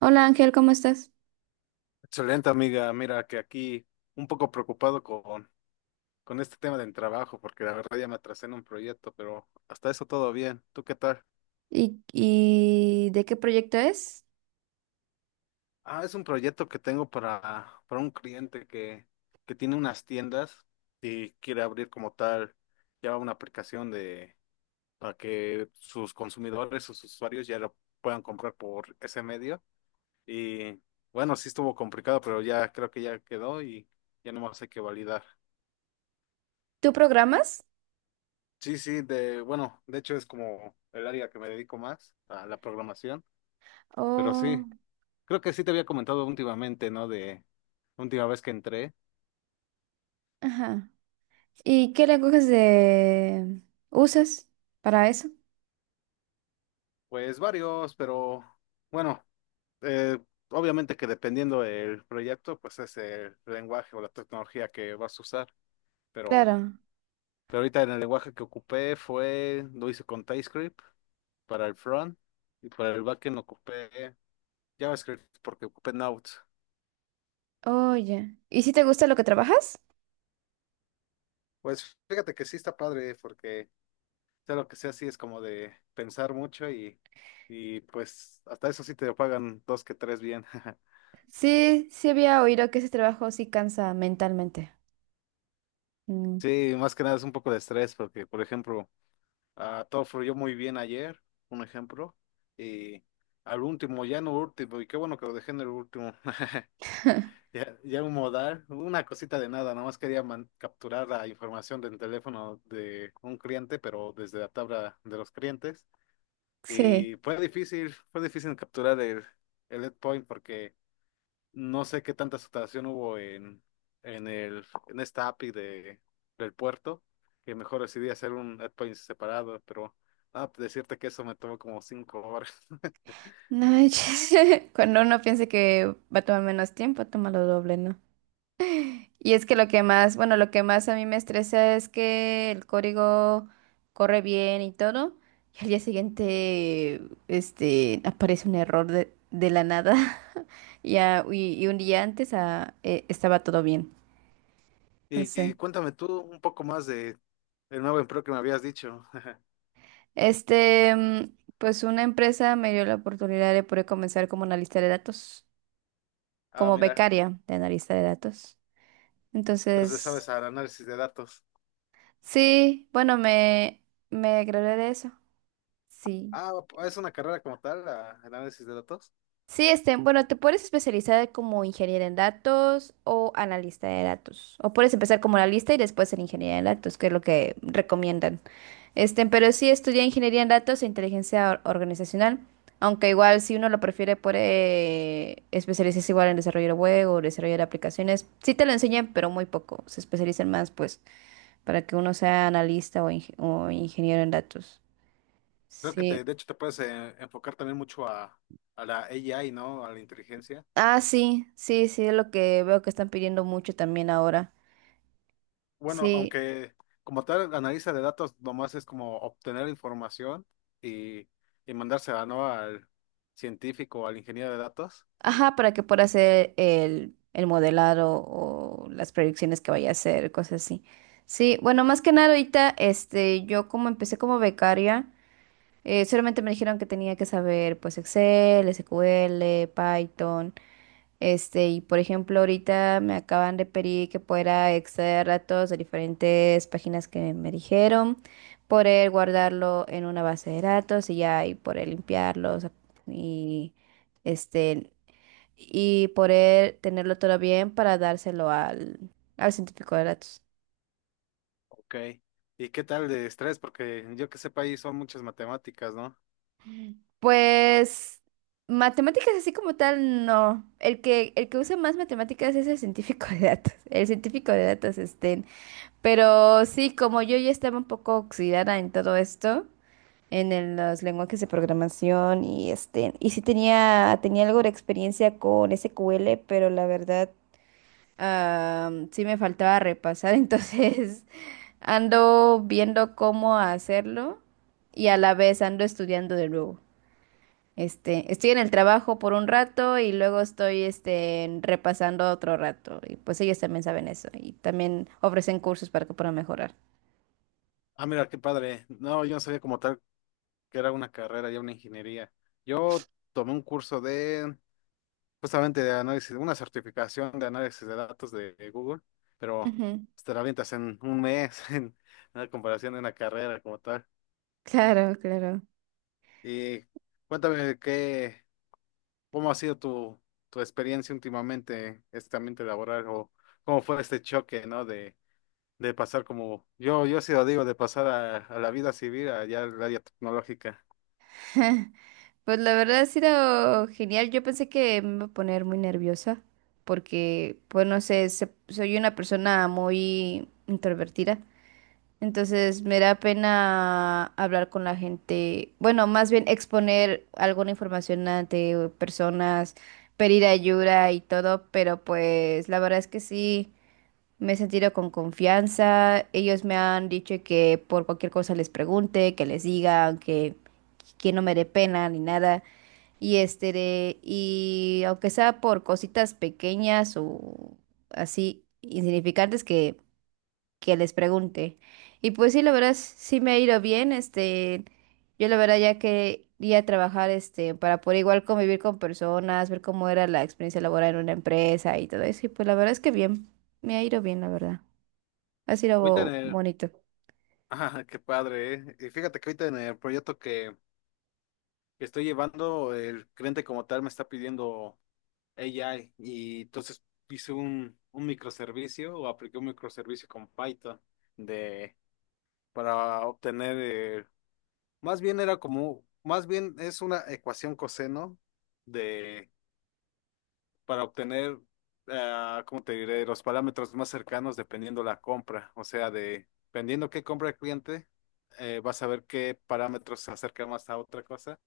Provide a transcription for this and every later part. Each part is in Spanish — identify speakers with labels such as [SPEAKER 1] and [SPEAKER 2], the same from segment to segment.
[SPEAKER 1] Hola Ángel, ¿cómo estás?
[SPEAKER 2] Excelente, amiga. Mira que aquí un poco preocupado con este tema del trabajo, porque la verdad ya me atrasé en un proyecto, pero hasta eso todo bien. ¿Tú qué tal?
[SPEAKER 1] ¿Y de qué proyecto es?
[SPEAKER 2] Ah, es un proyecto que tengo para un cliente que tiene unas tiendas y quiere abrir como tal ya una aplicación de para que sus consumidores, sus usuarios ya lo puedan comprar por ese medio. Y bueno, sí estuvo complicado, pero ya creo que ya quedó y ya nomás hay que validar.
[SPEAKER 1] ¿Tú programas?
[SPEAKER 2] Sí, sí, de, bueno, de hecho es como el área que me dedico más a la programación, pero sí,
[SPEAKER 1] Oh,
[SPEAKER 2] creo que sí te había comentado últimamente, ¿no? De última vez que entré,
[SPEAKER 1] ajá. ¿Y qué lenguajes de usas para eso?
[SPEAKER 2] pues varios, pero bueno, eh, obviamente que dependiendo del proyecto, pues es el lenguaje o la tecnología que vas a usar, pero,
[SPEAKER 1] Claro.
[SPEAKER 2] pero ahorita en el lenguaje que ocupé fue, lo hice con TypeScript para el front y para el backend ocupé JavaScript porque ocupé Node.
[SPEAKER 1] Oye. ¿Y si te gusta lo que trabajas?
[SPEAKER 2] Pues fíjate que sí está padre porque sea lo que sea, sí es como de pensar mucho y pues hasta eso sí te pagan dos que tres bien.
[SPEAKER 1] Sí, sí había oído que ese trabajo sí cansa mentalmente. Mm,
[SPEAKER 2] Sí, más que nada es un poco de estrés porque, por ejemplo, todo fluyó muy bien ayer, un ejemplo, y al último, ya no último, y qué bueno que lo dejé en el último, ya, ya un modal, una cosita de nada, nada más quería capturar la información del teléfono de un cliente, pero desde la tabla de los clientes,
[SPEAKER 1] sí.
[SPEAKER 2] y fue difícil capturar el endpoint porque no sé qué tanta saturación hubo en esta API del puerto, que mejor decidí hacer un endpoint separado, pero pues, decirte que eso me tomó como 5 horas.
[SPEAKER 1] No, cuando uno piense que va a tomar menos tiempo, toma lo doble, ¿no? Y es que lo que más, bueno, lo que más a mí me estresa es que el código corre bien y todo, y al día siguiente, este, aparece un error de la nada, ya y un día antes estaba todo bien, no
[SPEAKER 2] Y
[SPEAKER 1] sé.
[SPEAKER 2] cuéntame tú un poco más de el nuevo empleo que me habías dicho.
[SPEAKER 1] Este, pues una empresa me dio la oportunidad de poder comenzar como analista de datos,
[SPEAKER 2] Ah,
[SPEAKER 1] como
[SPEAKER 2] mira,
[SPEAKER 1] becaria de analista de datos.
[SPEAKER 2] entonces sabes
[SPEAKER 1] Entonces,
[SPEAKER 2] al análisis de datos.
[SPEAKER 1] sí, bueno, me gradué de eso, sí.
[SPEAKER 2] Ah, es una carrera como tal, análisis de datos.
[SPEAKER 1] Sí, este, bueno, te puedes especializar como ingeniera en datos o analista de datos. O puedes empezar como analista y después ser ingeniera en datos, que es lo que recomiendan. Este, pero sí estudia ingeniería en datos e inteligencia organizacional. Aunque igual si uno lo prefiere puede especializarse igual en desarrollo de web o desarrollo de aplicaciones. Sí te lo enseñan, pero muy poco. Se especializan más, pues, para que uno sea analista o, o ingeniero en datos.
[SPEAKER 2] Creo que
[SPEAKER 1] Sí.
[SPEAKER 2] te, de hecho te puedes enfocar también mucho a la AI, ¿no? A la inteligencia.
[SPEAKER 1] Ah, sí, sí, sí, es lo que veo que están pidiendo mucho también ahora.
[SPEAKER 2] Bueno,
[SPEAKER 1] Sí,
[SPEAKER 2] aunque como tal, analista de datos nomás es como obtener información y, y mandársela, ¿no? Al científico o al ingeniero de datos.
[SPEAKER 1] ajá, para que pueda hacer el modelado o las predicciones que vaya a hacer, cosas así. Sí, bueno, más que nada ahorita, este, yo como empecé como becaria, solamente me dijeron que tenía que saber pues Excel, SQL, Python, este, y por ejemplo ahorita me acaban de pedir que pueda extraer datos de diferentes páginas que me dijeron, poder guardarlo en una base de datos y ya, y poder limpiarlos y este y poder tenerlo todo bien para dárselo al científico de datos.
[SPEAKER 2] Ok. ¿Y qué tal de estrés? Porque yo que sepa ahí son muchas matemáticas, ¿no?
[SPEAKER 1] Pues matemáticas así como tal, no. El que usa más matemáticas es el científico de datos. El científico de datos estén. Pero sí, como yo ya estaba un poco oxidada en todo esto, en los lenguajes de programación y este, y sí tenía algo de experiencia con SQL, pero la verdad. Ah, sí me faltaba repasar, entonces ando viendo cómo hacerlo y a la vez ando estudiando de nuevo. Este, estoy en el trabajo por un rato y luego estoy este, repasando otro rato. Y pues ellos también saben eso y también ofrecen cursos para que puedan mejorar.
[SPEAKER 2] Ah, mira, qué padre. No, yo no sabía como tal que era una carrera, ya una ingeniería. Yo tomé un justamente de análisis, una certificación de análisis de datos de Google, pero
[SPEAKER 1] Ujú.
[SPEAKER 2] pues, te la avientas en un mes, en comparación de una carrera como tal.
[SPEAKER 1] Claro, claro.
[SPEAKER 2] Y cuéntame qué, cómo ha sido tu, tu experiencia últimamente, este ambiente laboral, o cómo fue este choque, ¿no? De pasar como, yo sí lo digo, de pasar a la vida civil, allá al área tecnológica.
[SPEAKER 1] Pues la verdad ha sido genial. Yo pensé que me iba a poner muy nerviosa porque, pues no sé, soy una persona muy introvertida. Entonces me da pena hablar con la gente, bueno, más bien exponer alguna información ante personas, pedir ayuda y todo, pero pues la verdad es que sí, me he sentido con confianza. Ellos me han dicho que por cualquier cosa les pregunte, que les diga, que no me dé pena ni nada. Y este, de- y aunque sea por cositas pequeñas o así insignificantes que les pregunte. Y pues sí, la verdad, sí me ha ido bien, este, yo la verdad ya quería trabajar, este, para poder igual convivir con personas, ver cómo era la experiencia laboral en una empresa y todo eso, y pues la verdad es que bien, me ha ido bien, la verdad, ha
[SPEAKER 2] Ahorita en
[SPEAKER 1] sido
[SPEAKER 2] el,
[SPEAKER 1] bonito.
[SPEAKER 2] ah, qué padre, ¿eh? Y fíjate que ahorita en el proyecto que estoy llevando, el cliente como tal me está pidiendo AI, y entonces hice un microservicio, o apliqué un microservicio con Python de para obtener. Más bien era como, más bien es una ecuación coseno de, para obtener, ah, ¿cómo te diré? Los parámetros más cercanos dependiendo la compra. O sea, de, dependiendo qué compra el cliente, vas a ver qué parámetros se acercan más a otra cosa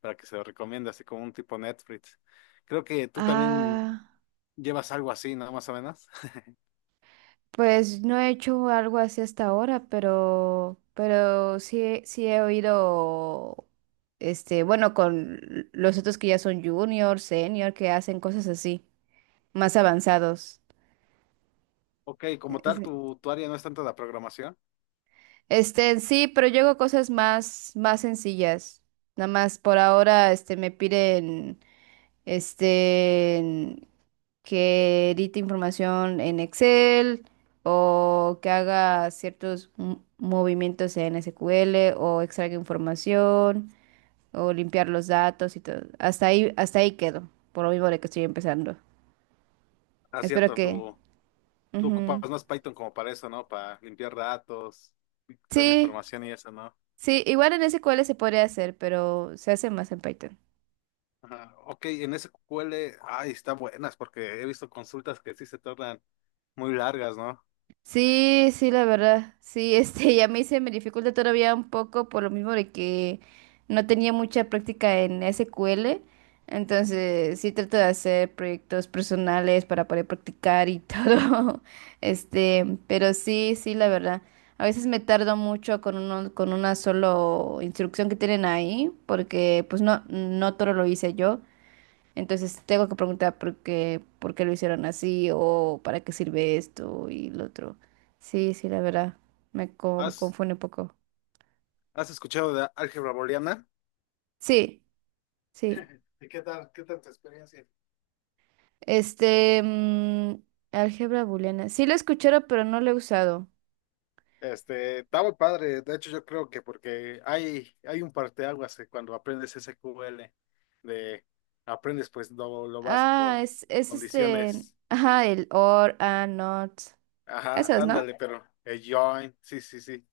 [SPEAKER 2] para que se lo recomiende, así como un tipo Netflix. Creo que tú también
[SPEAKER 1] Ah,
[SPEAKER 2] llevas algo así, ¿no? Más o menos.
[SPEAKER 1] pues no he hecho algo así hasta ahora, pero sí, sí he oído, este, bueno, con los otros que ya son junior, senior, que hacen cosas así, más avanzados.
[SPEAKER 2] Ok, como tal,
[SPEAKER 1] Ese-
[SPEAKER 2] tu área no es tanto la programación.
[SPEAKER 1] este, sí, pero yo hago cosas más, más sencillas. Nada más por ahora, este, me piden, este, en- que edite información en Excel o que haga ciertos movimientos en SQL o extraiga información o limpiar los datos y todo. Hasta ahí quedo, por lo mismo de que estoy empezando.
[SPEAKER 2] Ah,
[SPEAKER 1] Espero
[SPEAKER 2] cierto,
[SPEAKER 1] que...
[SPEAKER 2] tu, tú ocupas
[SPEAKER 1] ujú.
[SPEAKER 2] más Python como para eso, ¿no? Para limpiar datos, toda la
[SPEAKER 1] Sí,
[SPEAKER 2] información y eso, ¿no?
[SPEAKER 1] sí, igual en SQL se podría hacer, pero se hace más en Python.
[SPEAKER 2] Ajá. Ok, en SQL, ay, está buenas porque he visto consultas que sí se tornan muy largas, ¿no?
[SPEAKER 1] Sí, sí, la verdad. Sí, este, ya me hice, me dificulta todavía un poco por lo mismo de que no tenía mucha práctica en SQL. Entonces, sí trato de hacer proyectos personales para poder practicar y todo. Este, pero sí, sí, la verdad. A veces me tardo mucho con uno, con una solo instrucción que tienen ahí, porque pues no, no todo lo hice yo. Entonces tengo que preguntar por qué lo hicieron así o para qué sirve esto y lo otro. Sí, sí, la verdad, me
[SPEAKER 2] ¿Has,
[SPEAKER 1] confunde un poco.
[SPEAKER 2] has escuchado de álgebra booleana?
[SPEAKER 1] Sí, sí.
[SPEAKER 2] ¿Y qué tal tu experiencia?
[SPEAKER 1] Este, mm, álgebra booleana. Sí lo he escuchado pero no lo he usado.
[SPEAKER 2] Este, está muy padre, de hecho yo creo que porque hay un parteaguas que cuando aprendes SQL, de aprendes pues lo básico, condiciones,
[SPEAKER 1] El or, and, not.
[SPEAKER 2] ajá,
[SPEAKER 1] Esos, ¿no?
[SPEAKER 2] ándale, pero el join, sí, sí, sí.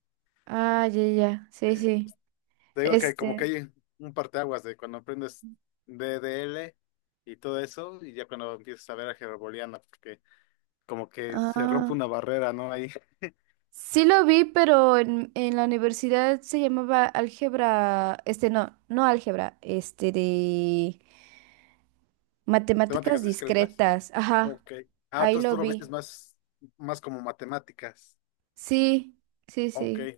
[SPEAKER 1] Ah, ya. Sí, sí.
[SPEAKER 2] Te digo que como
[SPEAKER 1] Este,
[SPEAKER 2] que hay un parteaguas de cuando aprendes DDL y todo eso, y ya cuando empiezas a ver álgebra booleana, porque como que se rompe
[SPEAKER 1] ah.
[SPEAKER 2] una barrera, ¿no? Ahí.
[SPEAKER 1] Sí lo vi, pero en la universidad se llamaba álgebra, este no, no álgebra, este de matemáticas
[SPEAKER 2] Temáticas discretas.
[SPEAKER 1] discretas, ajá,
[SPEAKER 2] Ok. Ah,
[SPEAKER 1] ahí
[SPEAKER 2] entonces
[SPEAKER 1] lo
[SPEAKER 2] tú lo ves
[SPEAKER 1] vi.
[SPEAKER 2] más, más como matemáticas.
[SPEAKER 1] Sí, sí,
[SPEAKER 2] Ok.
[SPEAKER 1] sí.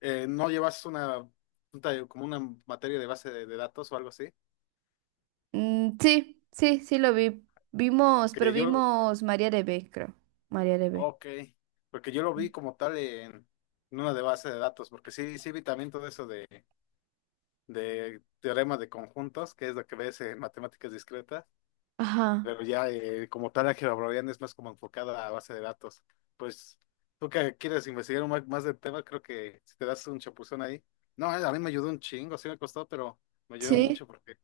[SPEAKER 2] ¿No llevas una, un taller- como una materia de base de datos o algo así?
[SPEAKER 1] Mm, sí, sí lo vi. Vimos, pero
[SPEAKER 2] Porque yo,
[SPEAKER 1] vimos María de B, creo. María de B.
[SPEAKER 2] ok, porque yo lo vi como tal en una de base de datos, porque sí, sí vi también todo eso de teorema de conjuntos, que es lo que ves en matemáticas discretas,
[SPEAKER 1] Ajá.
[SPEAKER 2] pero ya como tal álgebra browniana es más como enfocada a base de datos. Pues tú que quieres investigar un más del tema, creo que si te das un chapuzón ahí. No, a mí me ayudó un chingo, sí me costó, pero me ayudó
[SPEAKER 1] Sí.
[SPEAKER 2] mucho porque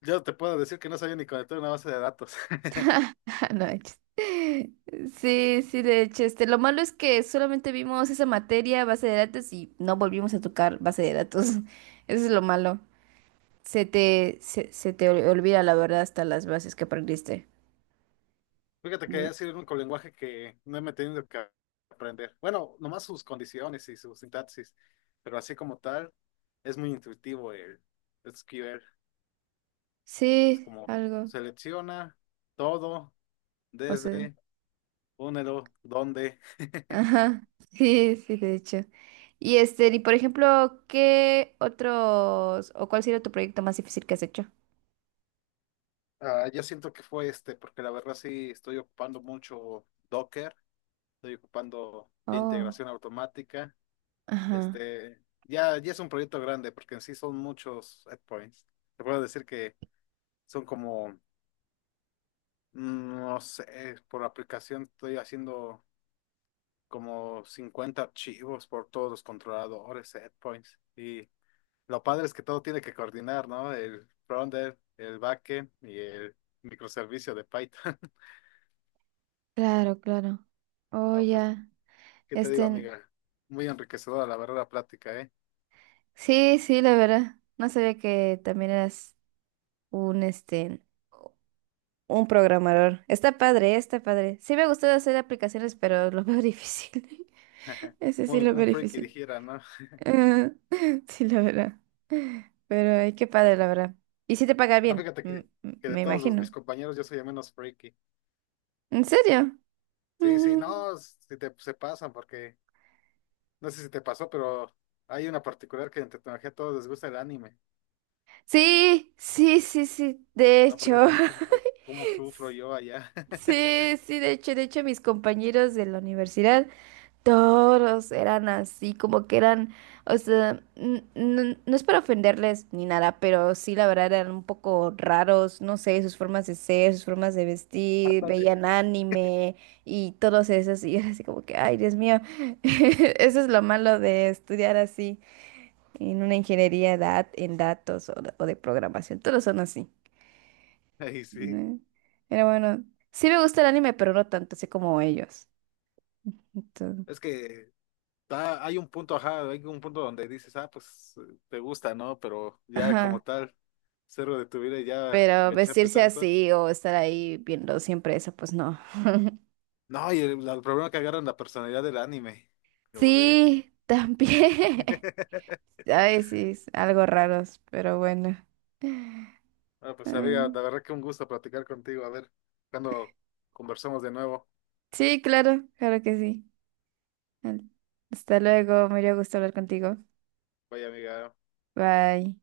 [SPEAKER 2] yo te puedo decir que no sabía ni conectar una base de datos.
[SPEAKER 1] No, de hecho sí, de hecho, este, lo malo es que solamente vimos esa materia, base de datos, y no volvimos a tocar base de datos. Eso es lo malo. Se te olvida la verdad hasta las bases que aprendiste.
[SPEAKER 2] Fíjate que
[SPEAKER 1] De-
[SPEAKER 2] ha sido el único lenguaje que no me he tenido que aprender. Bueno, nomás sus condiciones y su sintaxis, pero así como tal, es muy intuitivo el SQL. Es
[SPEAKER 1] sí,
[SPEAKER 2] como
[SPEAKER 1] algo.
[SPEAKER 2] selecciona todo
[SPEAKER 1] O sea,
[SPEAKER 2] desde únelo, dónde.
[SPEAKER 1] ajá. Sí, sí, de hecho. Y este, y por ejemplo, ¿qué otros, o cuál sería tu proyecto más difícil que has hecho?
[SPEAKER 2] Ah, yo siento que fue este, porque la verdad sí estoy ocupando mucho Docker, estoy ocupando ya
[SPEAKER 1] Oh,
[SPEAKER 2] integración automática.
[SPEAKER 1] ajá.
[SPEAKER 2] Este, ya, ya es un proyecto grande, porque en sí son muchos endpoints. Te puedo decir que son como, mm, no sé, por aplicación estoy haciendo como 50 archivos por todos los controladores, endpoints. Y lo padre es que todo tiene que coordinar, ¿no? El frontend, el backend y el microservicio de Python.
[SPEAKER 1] Claro, claro. Oh,
[SPEAKER 2] No, pues,
[SPEAKER 1] ya.
[SPEAKER 2] ¿qué te digo,
[SPEAKER 1] Este,
[SPEAKER 2] amiga? Muy enriquecedora la verdad la plática, ¿eh?
[SPEAKER 1] sí, sí, la verdad. No sabía que también eras un, este, un programador. Está padre, está padre. Sí me ha gustado hacer aplicaciones, pero lo veo difícil. Ese sí
[SPEAKER 2] Un,
[SPEAKER 1] lo
[SPEAKER 2] un
[SPEAKER 1] veo
[SPEAKER 2] freaky
[SPEAKER 1] difícil.
[SPEAKER 2] dijera, ¿no?
[SPEAKER 1] Ah, sí, la verdad. Pero ay, qué padre, la verdad. Y si te paga
[SPEAKER 2] Ah,
[SPEAKER 1] bien,
[SPEAKER 2] fíjate que de
[SPEAKER 1] me
[SPEAKER 2] todos mis
[SPEAKER 1] imagino.
[SPEAKER 2] compañeros yo soy el menos freaky.
[SPEAKER 1] ¿En serio?
[SPEAKER 2] Sí, sí,
[SPEAKER 1] Ujú.
[SPEAKER 2] no, si te, se pasan porque, no sé si te pasó, pero hay una particular que en tecnología a todos les gusta el anime.
[SPEAKER 1] Sí, sí, sí, sí. De
[SPEAKER 2] No,
[SPEAKER 1] hecho.
[SPEAKER 2] porque ya te imaginas ay, cómo sufro yo allá.
[SPEAKER 1] Sí, sí, de hecho, mis compañeros de la universidad. Todos eran así, como que eran, o sea, no, es para ofenderles ni nada, pero sí, la verdad eran un poco raros, no sé, sus formas de ser, sus formas de vestir,
[SPEAKER 2] Ándale.
[SPEAKER 1] veían anime y todos esos, y era así como que, ay, Dios mío, eso es lo malo de estudiar así en una ingeniería en datos o de programación, todos son así,
[SPEAKER 2] Ay, sí.
[SPEAKER 1] ¿no? Pero bueno, sí me gusta el anime, pero no tanto así como ellos. Entonces,
[SPEAKER 2] Es que ah, hay un punto, ajá, hay un punto donde dices, ah, pues te gusta, ¿no? Pero ya como
[SPEAKER 1] ajá.
[SPEAKER 2] tal, cero de tu vida y ya
[SPEAKER 1] Pero
[SPEAKER 2] engancharte
[SPEAKER 1] vestirse
[SPEAKER 2] tanto.
[SPEAKER 1] así o estar ahí viendo siempre eso, pues no.
[SPEAKER 2] No, y el problema que agarran la personalidad del anime. Como de.
[SPEAKER 1] Sí, también. Ay, sí, es algo raros, pero bueno.
[SPEAKER 2] Ah, pues
[SPEAKER 1] Ay,
[SPEAKER 2] amiga, la verdad que un gusto platicar contigo. A ver, cuando conversamos de nuevo.
[SPEAKER 1] sí, claro, claro que sí. Al- hasta luego, me dio gusto hablar contigo.
[SPEAKER 2] Vaya amiga.
[SPEAKER 1] Bye.